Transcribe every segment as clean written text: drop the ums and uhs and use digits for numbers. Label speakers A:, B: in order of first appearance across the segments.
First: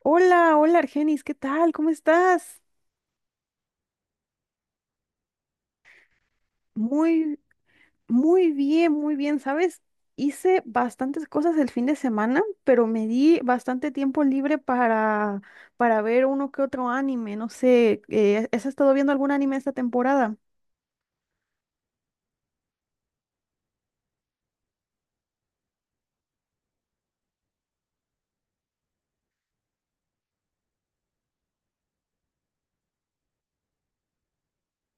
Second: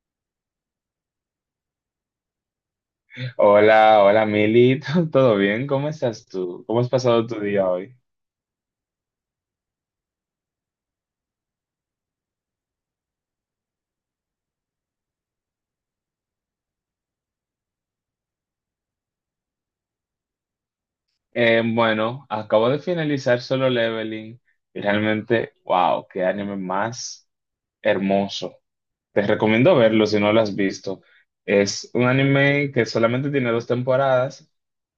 A: Hola, hola Argenis, ¿qué tal? ¿Cómo estás?
B: Hola, hola Mili, ¿todo bien? ¿Cómo estás tú? ¿Cómo has pasado
A: Muy,
B: tu día hoy?
A: muy bien, ¿sabes? Hice bastantes cosas el fin de semana, pero me di bastante tiempo libre para ver uno que otro anime. No sé, ¿has estado viendo algún anime esta temporada?
B: Bueno, acabo de finalizar Solo Leveling y realmente, wow, qué anime más hermoso. Te recomiendo verlo si no lo has visto. Es un anime que solamente tiene dos temporadas,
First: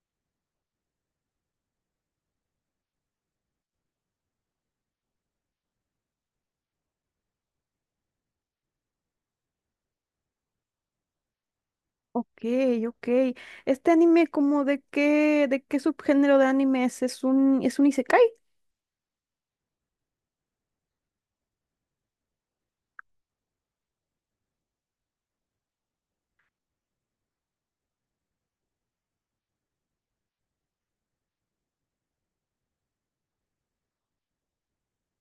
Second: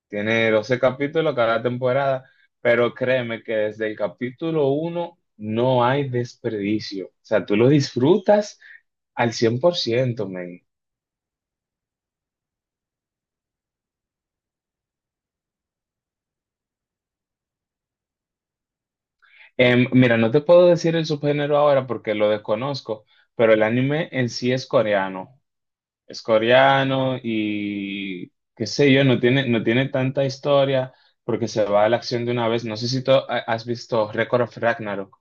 B: tiene 12 capítulos cada temporada, pero créeme que desde el capítulo uno no hay desperdicio. O sea, tú lo disfrutas al 100%, men.
A: Ok, ok. ¿Este anime como de qué subgénero de anime es? ¿Es es un isekai?
B: Mira, no te puedo decir el subgénero ahora porque lo desconozco, pero el anime en sí es coreano. Es coreano y qué sé yo, no tiene tanta historia porque se va a la acción de una vez. No sé si tú has visto Record of Ragnarok.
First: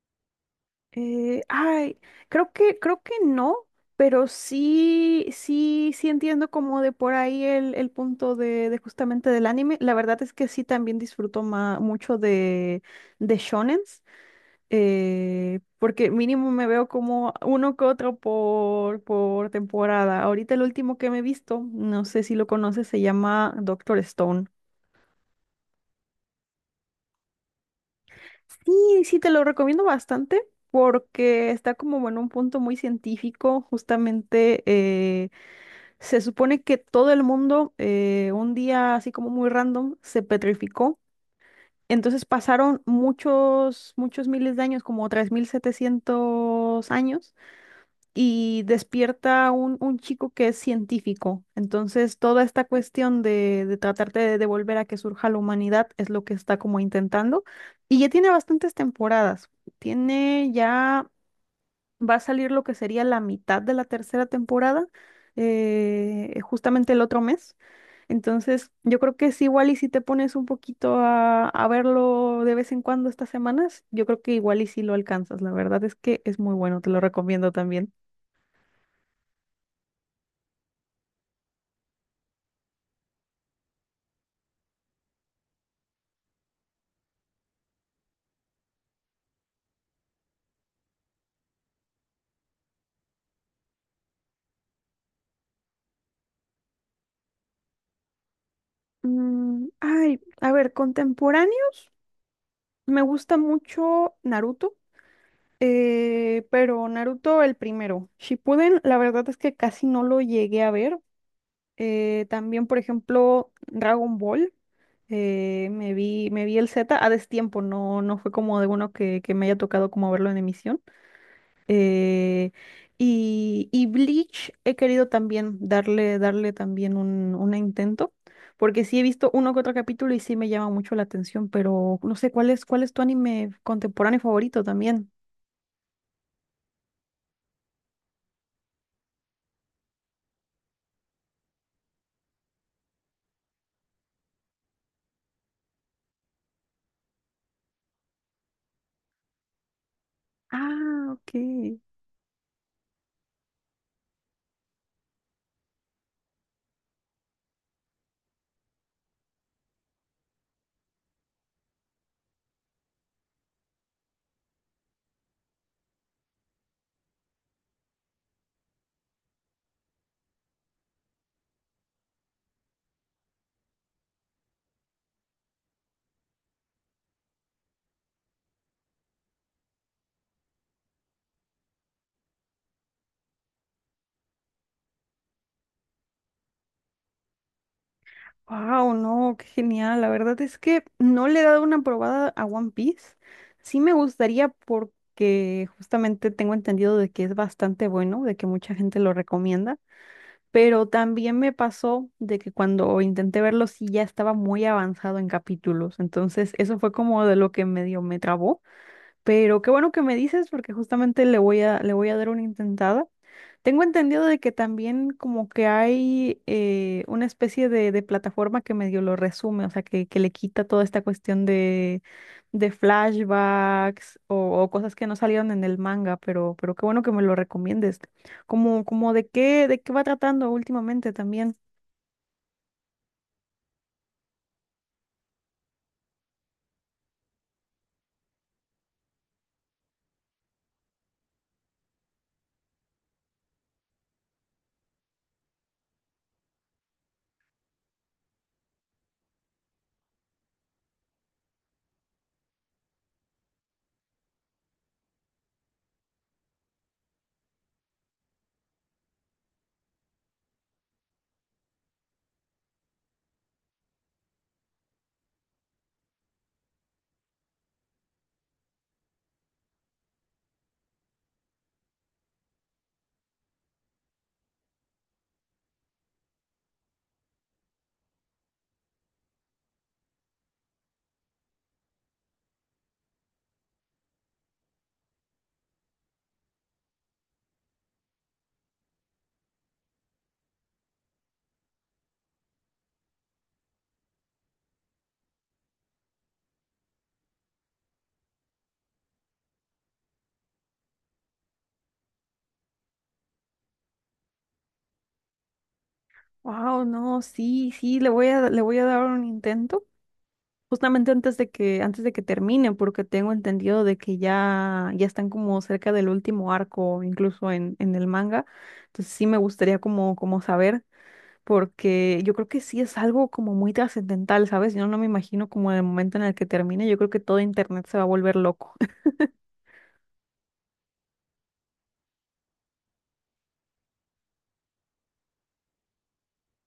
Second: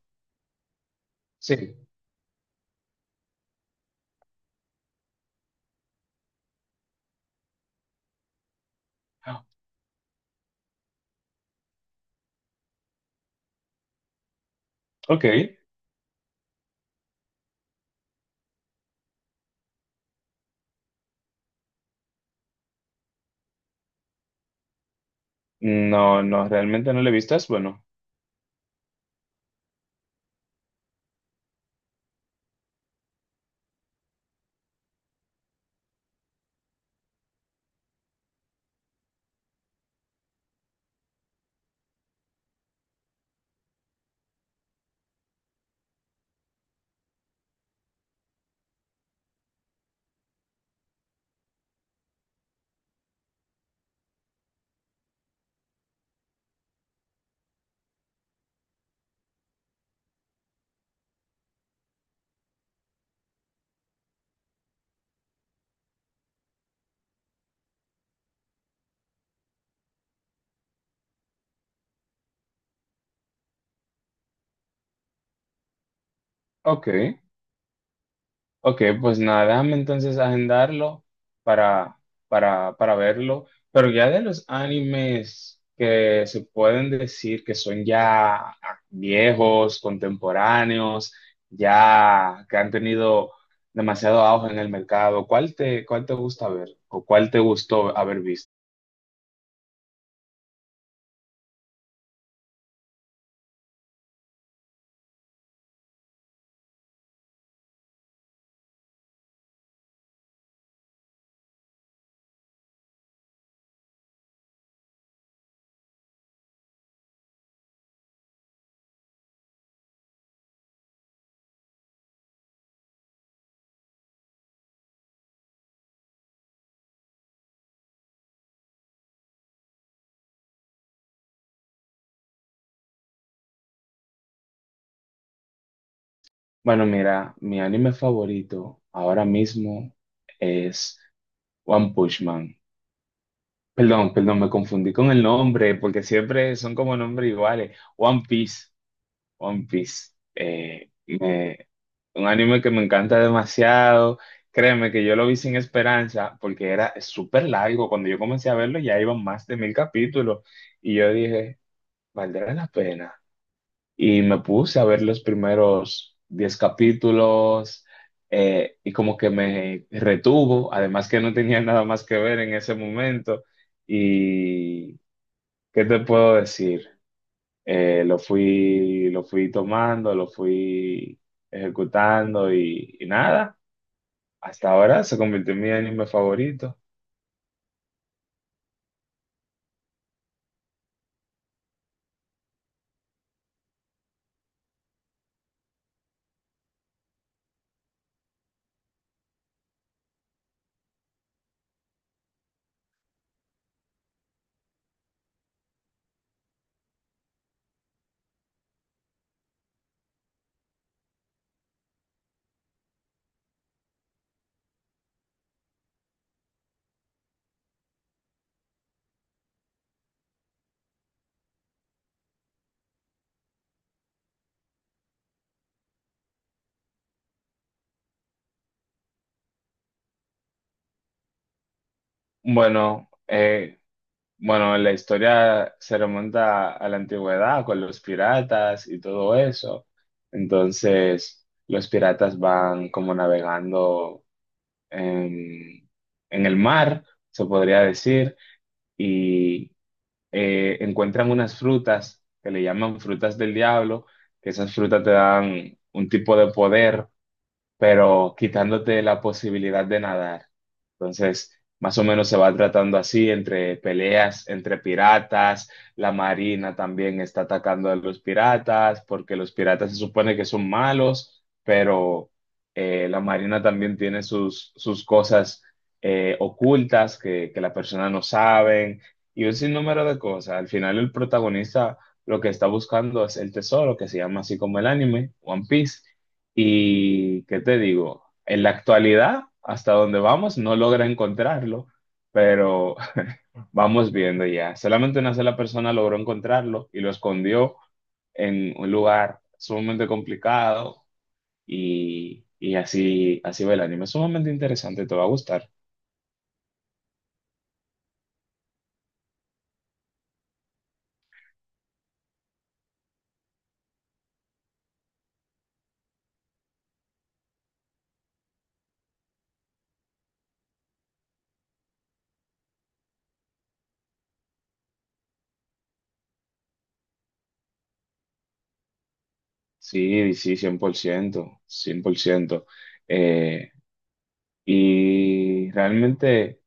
A: Eh,
B: Sí.
A: ay, creo que creo que no, pero sí, sí, sí entiendo como de por ahí el punto de justamente
B: Ah,
A: del anime. La verdad es que sí también disfruto mucho de shonens,
B: ok.
A: porque mínimo me veo como uno que otro por temporada. Ahorita el último que me he visto, no sé si lo conoces, se llama Doctor Stone.
B: No, no, realmente no lo he visto. Es bueno.
A: Sí, sí, te lo recomiendo bastante porque está como, bueno, un punto muy científico. Justamente se supone que todo el mundo un día así como muy random se petrificó. Entonces pasaron muchos, muchos miles de años, como 3700 años y despierta un chico que es científico. Entonces, toda esta cuestión de tratarte de devolver a que surja la humanidad es lo que está como intentando. Y ya tiene bastantes temporadas. Tiene ya, va a salir lo que sería la mitad de la tercera temporada, justamente el otro mes. Entonces, yo creo que es igual y si te pones un poquito a verlo de vez en cuando estas semanas, yo creo que igual y si lo alcanzas. La verdad es que es muy bueno,
B: Ok.
A: te lo recomiendo también.
B: Ok, pues nada, déjame entonces agendarlo para, para verlo. Pero ya de los animes que se pueden decir que son ya viejos, contemporáneos, ya que han tenido demasiado auge en el mercado, ¿cuál te gusta ver o cuál te gustó haber visto?
A: A ver, contemporáneo. Me gusta mucho Naruto, pero Naruto el primero. Shippuden, la verdad es que casi no lo llegué a ver. También, por ejemplo, Dragon Ball. Me vi el Z a destiempo, no, no fue como de uno que me haya tocado como verlo en emisión. Eh, y Bleach he querido también darle también un intento, porque sí he visto uno que otro capítulo y sí me llama mucho la atención, pero no sé cuál cuál es tu anime contemporáneo favorito también.
B: Bueno, mira, mi anime favorito ahora mismo es One Punch Man. Perdón, perdón, me confundí con el nombre, porque siempre son como nombres iguales. One Piece.
A: Ah, ok.
B: Un anime que me encanta demasiado. Créeme que yo lo vi sin esperanza, porque era súper largo. Cuando yo comencé a verlo ya iban más de mil capítulos. Y yo dije, ¿valdrá la pena? Y me puse a ver los primeros diez capítulos. Y como que me retuvo, además que no tenía nada más que ver en ese momento. Y ¿qué te puedo decir? Lo fui tomando, lo fui ejecutando y nada, hasta ahora se convirtió en mi anime favorito.
A: Wow, no, qué genial. La verdad es que no le he dado una probada a One Piece. Sí me gustaría porque justamente tengo entendido de que es bastante bueno, de que mucha gente lo recomienda. Pero también me pasó de que cuando intenté verlo sí ya estaba muy avanzado en capítulos. Entonces, eso fue como de lo que medio me trabó. Pero qué bueno que me dices porque justamente le voy a le voy a dar una intentada. Tengo entendido de que también como que hay una especie de plataforma que medio lo resume, o sea, que le quita toda esta cuestión de flashbacks o cosas que no salieron en el manga, pero qué bueno que me lo recomiendes. Como, como de qué va tratando últimamente también.
B: Bueno, eh, bueno, la historia se remonta a la antigüedad con los piratas y todo eso. Entonces, los piratas van como navegando en, en el mar, se podría decir, y encuentran unas frutas que le llaman frutas del diablo, que esas frutas te dan un tipo de poder pero quitándote la posibilidad de nadar. Entonces, más o menos se va tratando así, entre peleas, entre piratas, la marina también está atacando a los piratas, porque los piratas se supone que son malos, pero la marina también tiene sus cosas ocultas que la persona no saben, y un sinnúmero de cosas. Al final el protagonista lo que está buscando es el tesoro, que se llama así como el anime, One Piece. Y, ¿qué te digo? En la actualidad, hasta donde vamos, no logra encontrarlo, pero vamos viendo ya. Solamente una sola persona logró encontrarlo y lo escondió en un lugar sumamente complicado y así, así va el anime. Es sumamente interesante, te va a gustar.
A: Wow, no, sí, sí, le voy a le voy a dar un intento. Justamente antes antes de que termine, porque tengo entendido de que ya, ya están como cerca del último arco, incluso en el manga. Entonces sí me gustaría como, como saber, porque yo creo que sí es algo como muy trascendental, ¿sabes? Yo no me imagino como el momento en el que termine, yo creo que todo internet se va a volver loco.
B: Sí, sí, 100%, 100%. Eh, y realmente,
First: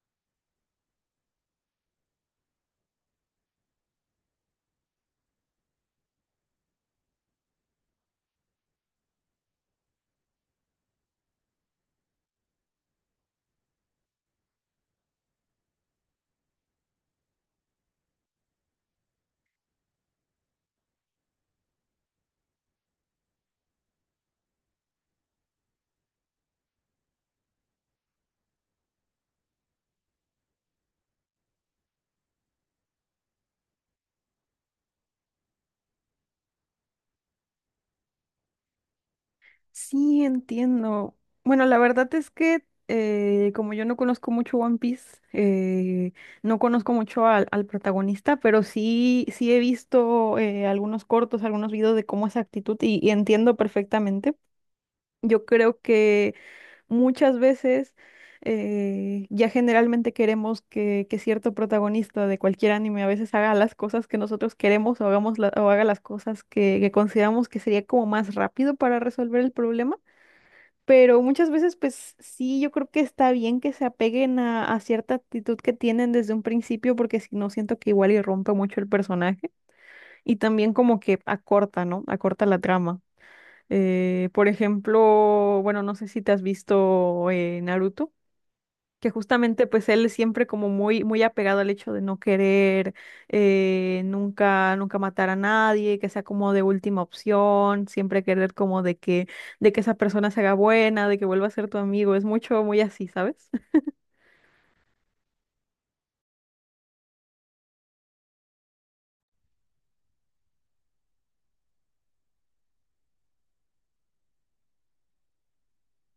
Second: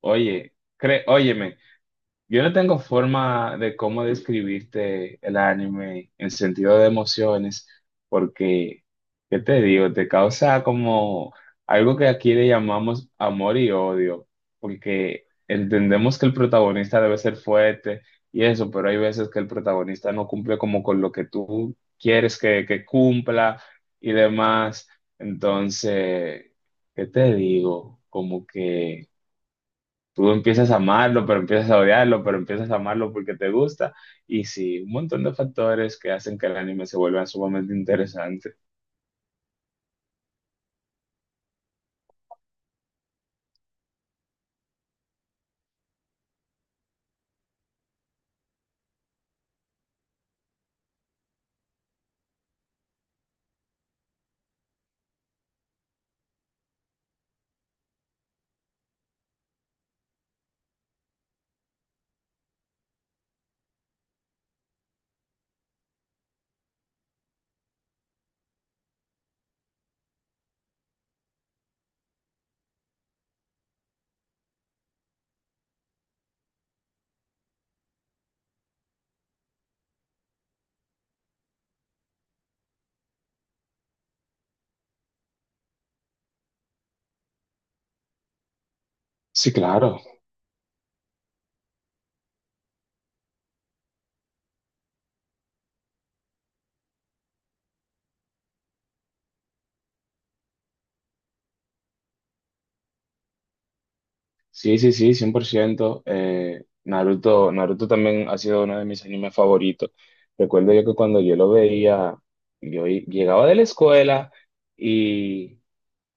B: oye, cre óyeme, yo no tengo forma de cómo describirte el anime en sentido de emociones, porque, ¿qué te digo? Te causa como algo que aquí le llamamos amor y odio, porque entendemos que el protagonista debe ser fuerte y eso, pero hay veces que el protagonista no cumple como con lo que tú quieres que cumpla y demás. Entonces, ¿qué te digo? Como que... Tú empiezas a amarlo, pero empiezas a odiarlo, pero empiezas a amarlo porque te gusta. Y sí, un montón de factores que hacen que el anime se vuelva sumamente interesante.
A: Sí, entiendo. Bueno, la verdad es que como yo no conozco mucho One Piece, no conozco mucho al protagonista, pero sí, sí he visto algunos cortos, algunos videos de cómo es su actitud y entiendo perfectamente. Yo creo que muchas veces ya generalmente queremos que cierto protagonista de cualquier anime a veces haga las cosas que nosotros queremos o, o haga las cosas que consideramos que sería como más rápido para resolver el problema. Pero muchas veces, pues sí, yo creo que está bien que se apeguen a cierta actitud que tienen desde un principio, porque si no, siento que igual y rompe mucho el personaje y también como que acorta, ¿no? Acorta la trama. Por ejemplo, bueno, no sé si te has visto Naruto, que
B: Sí,
A: justamente pues
B: claro.
A: él siempre como muy muy apegado al hecho de no querer nunca nunca matar a nadie, que sea como de última opción, siempre querer como de que esa persona se haga buena, de que vuelva a ser tu amigo, es mucho muy así, ¿sabes?
B: Sí, sí, sí, 100%. Naruto también ha sido uno de mis animes favoritos. Recuerdo yo que cuando yo lo veía, llegaba de la escuela y,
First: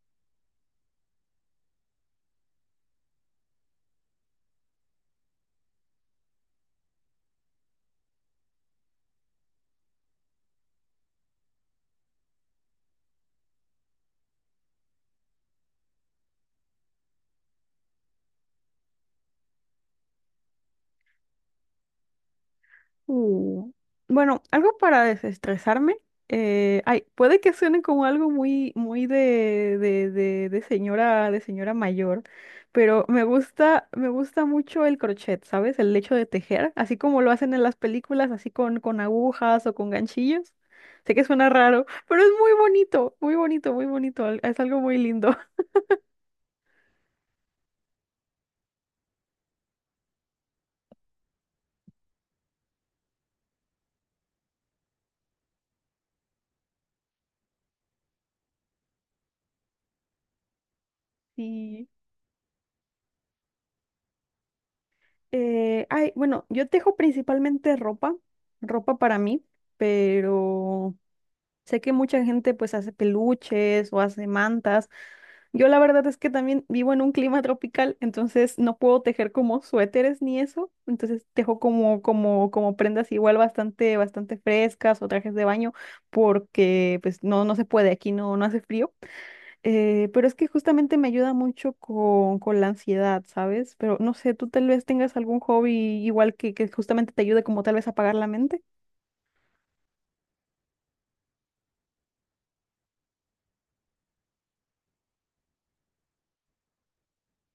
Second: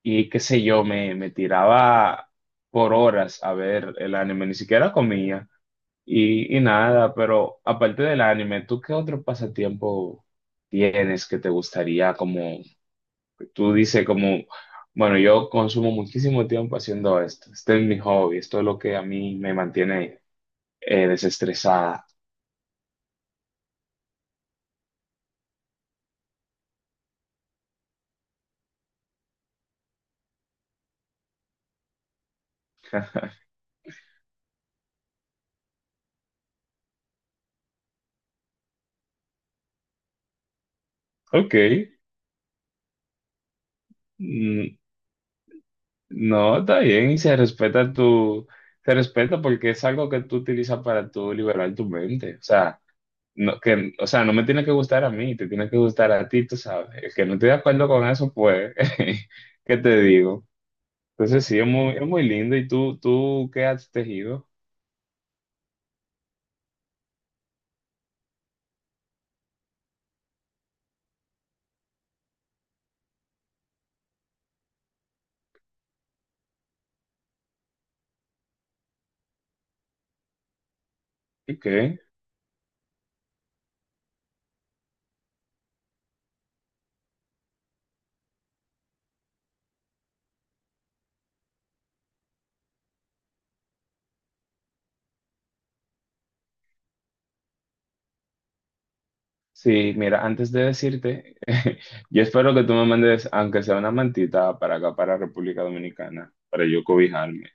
B: y qué sé yo, me tiraba por horas a ver el anime, ni siquiera comía. Y nada, pero aparte del anime, ¿tú qué otro pasatiempo tienes que te gustaría? Como tú dices, como, bueno, yo consumo muchísimo tiempo haciendo esto. Este es mi hobby, esto es lo que a mí me mantiene desestresada.
A: Uh, Bueno, algo para desestresarme. Puede que suene como algo muy, muy de señora mayor, pero me gusta mucho el crochet, ¿sabes? El hecho de tejer, así como lo hacen en las películas, así con agujas o con ganchillos. Sé que suena
B: Ok,
A: raro, pero es muy bonito, muy bonito, muy bonito. Es
B: mm,
A: algo muy lindo.
B: no, está bien y se respeta porque es algo que tú utilizas para tú liberar tu mente. O sea, no, o sea, no me tiene que gustar a mí, te tiene que gustar a ti, tú sabes. El que no esté de acuerdo con eso, pues, ¿qué te digo? Entonces sí,
A: Sí.
B: es muy lindo. ¿Y tú qué has tejido?
A: Bueno, yo tejo principalmente ropa, ropa para mí, pero sé que mucha gente pues hace peluches o hace mantas. Yo la verdad es que también vivo en un clima tropical, entonces no puedo tejer como suéteres ni eso. Entonces tejo
B: ¿Y qué?
A: como, como, como prendas igual bastante, bastante frescas o trajes de baño porque pues no, no se puede, aquí no, no hace frío. Pero es que justamente me ayuda mucho con la ansiedad, ¿sabes? Pero no sé, tú tal vez tengas algún hobby igual que justamente te ayude como tal vez a apagar la mente.
B: Sí, mira, antes de decirte, yo espero que tú me mandes, aunque sea una mantita, para acá, para República Dominicana, para yo cobijarme.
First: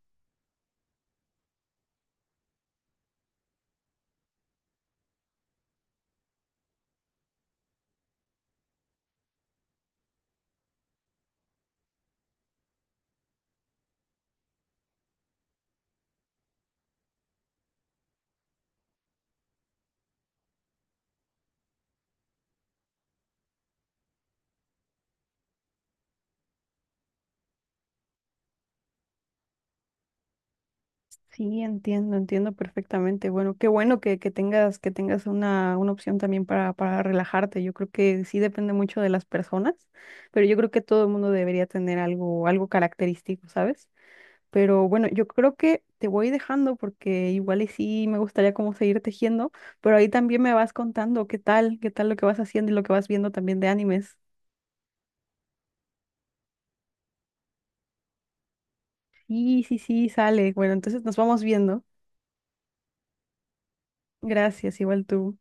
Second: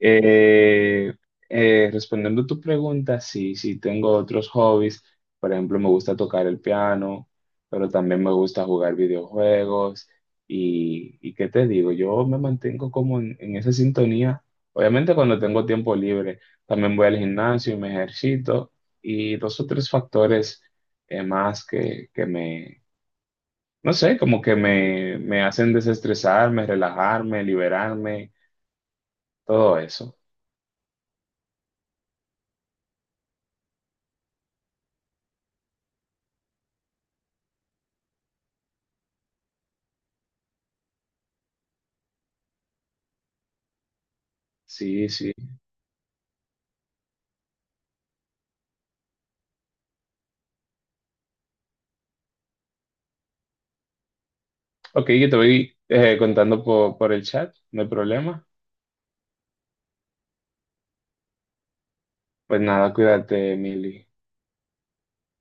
B: Eh, Respondiendo a tu pregunta, sí, sí, tengo otros hobbies. Por ejemplo, me gusta tocar el piano, pero también me gusta jugar videojuegos. Y qué te digo, yo me mantengo como en esa sintonía. Obviamente cuando tengo tiempo libre, también voy al gimnasio y me ejercito. Y dos o tres factores más que me, no sé, como que me hacen desestresarme, relajarme, liberarme, todo eso.
A: Sí, entiendo, entiendo perfectamente. Bueno, qué bueno que tengas una opción también para relajarte. Yo creo que sí depende mucho de las personas, pero yo creo que todo el mundo debería tener algo, algo característico, ¿sabes? Pero bueno,
B: Sí,
A: yo
B: sí.
A: creo que te voy dejando porque igual y sí me gustaría como seguir tejiendo, pero ahí también me vas contando qué tal lo que vas haciendo y lo que vas viendo también de animes.
B: Ok, yo te voy contando por el chat, no hay problema.
A: Sí, sí, sí, sale. Bueno, entonces nos vamos viendo.
B: Pues nada, cuídate, Mili.
A: Gracias, igual tú.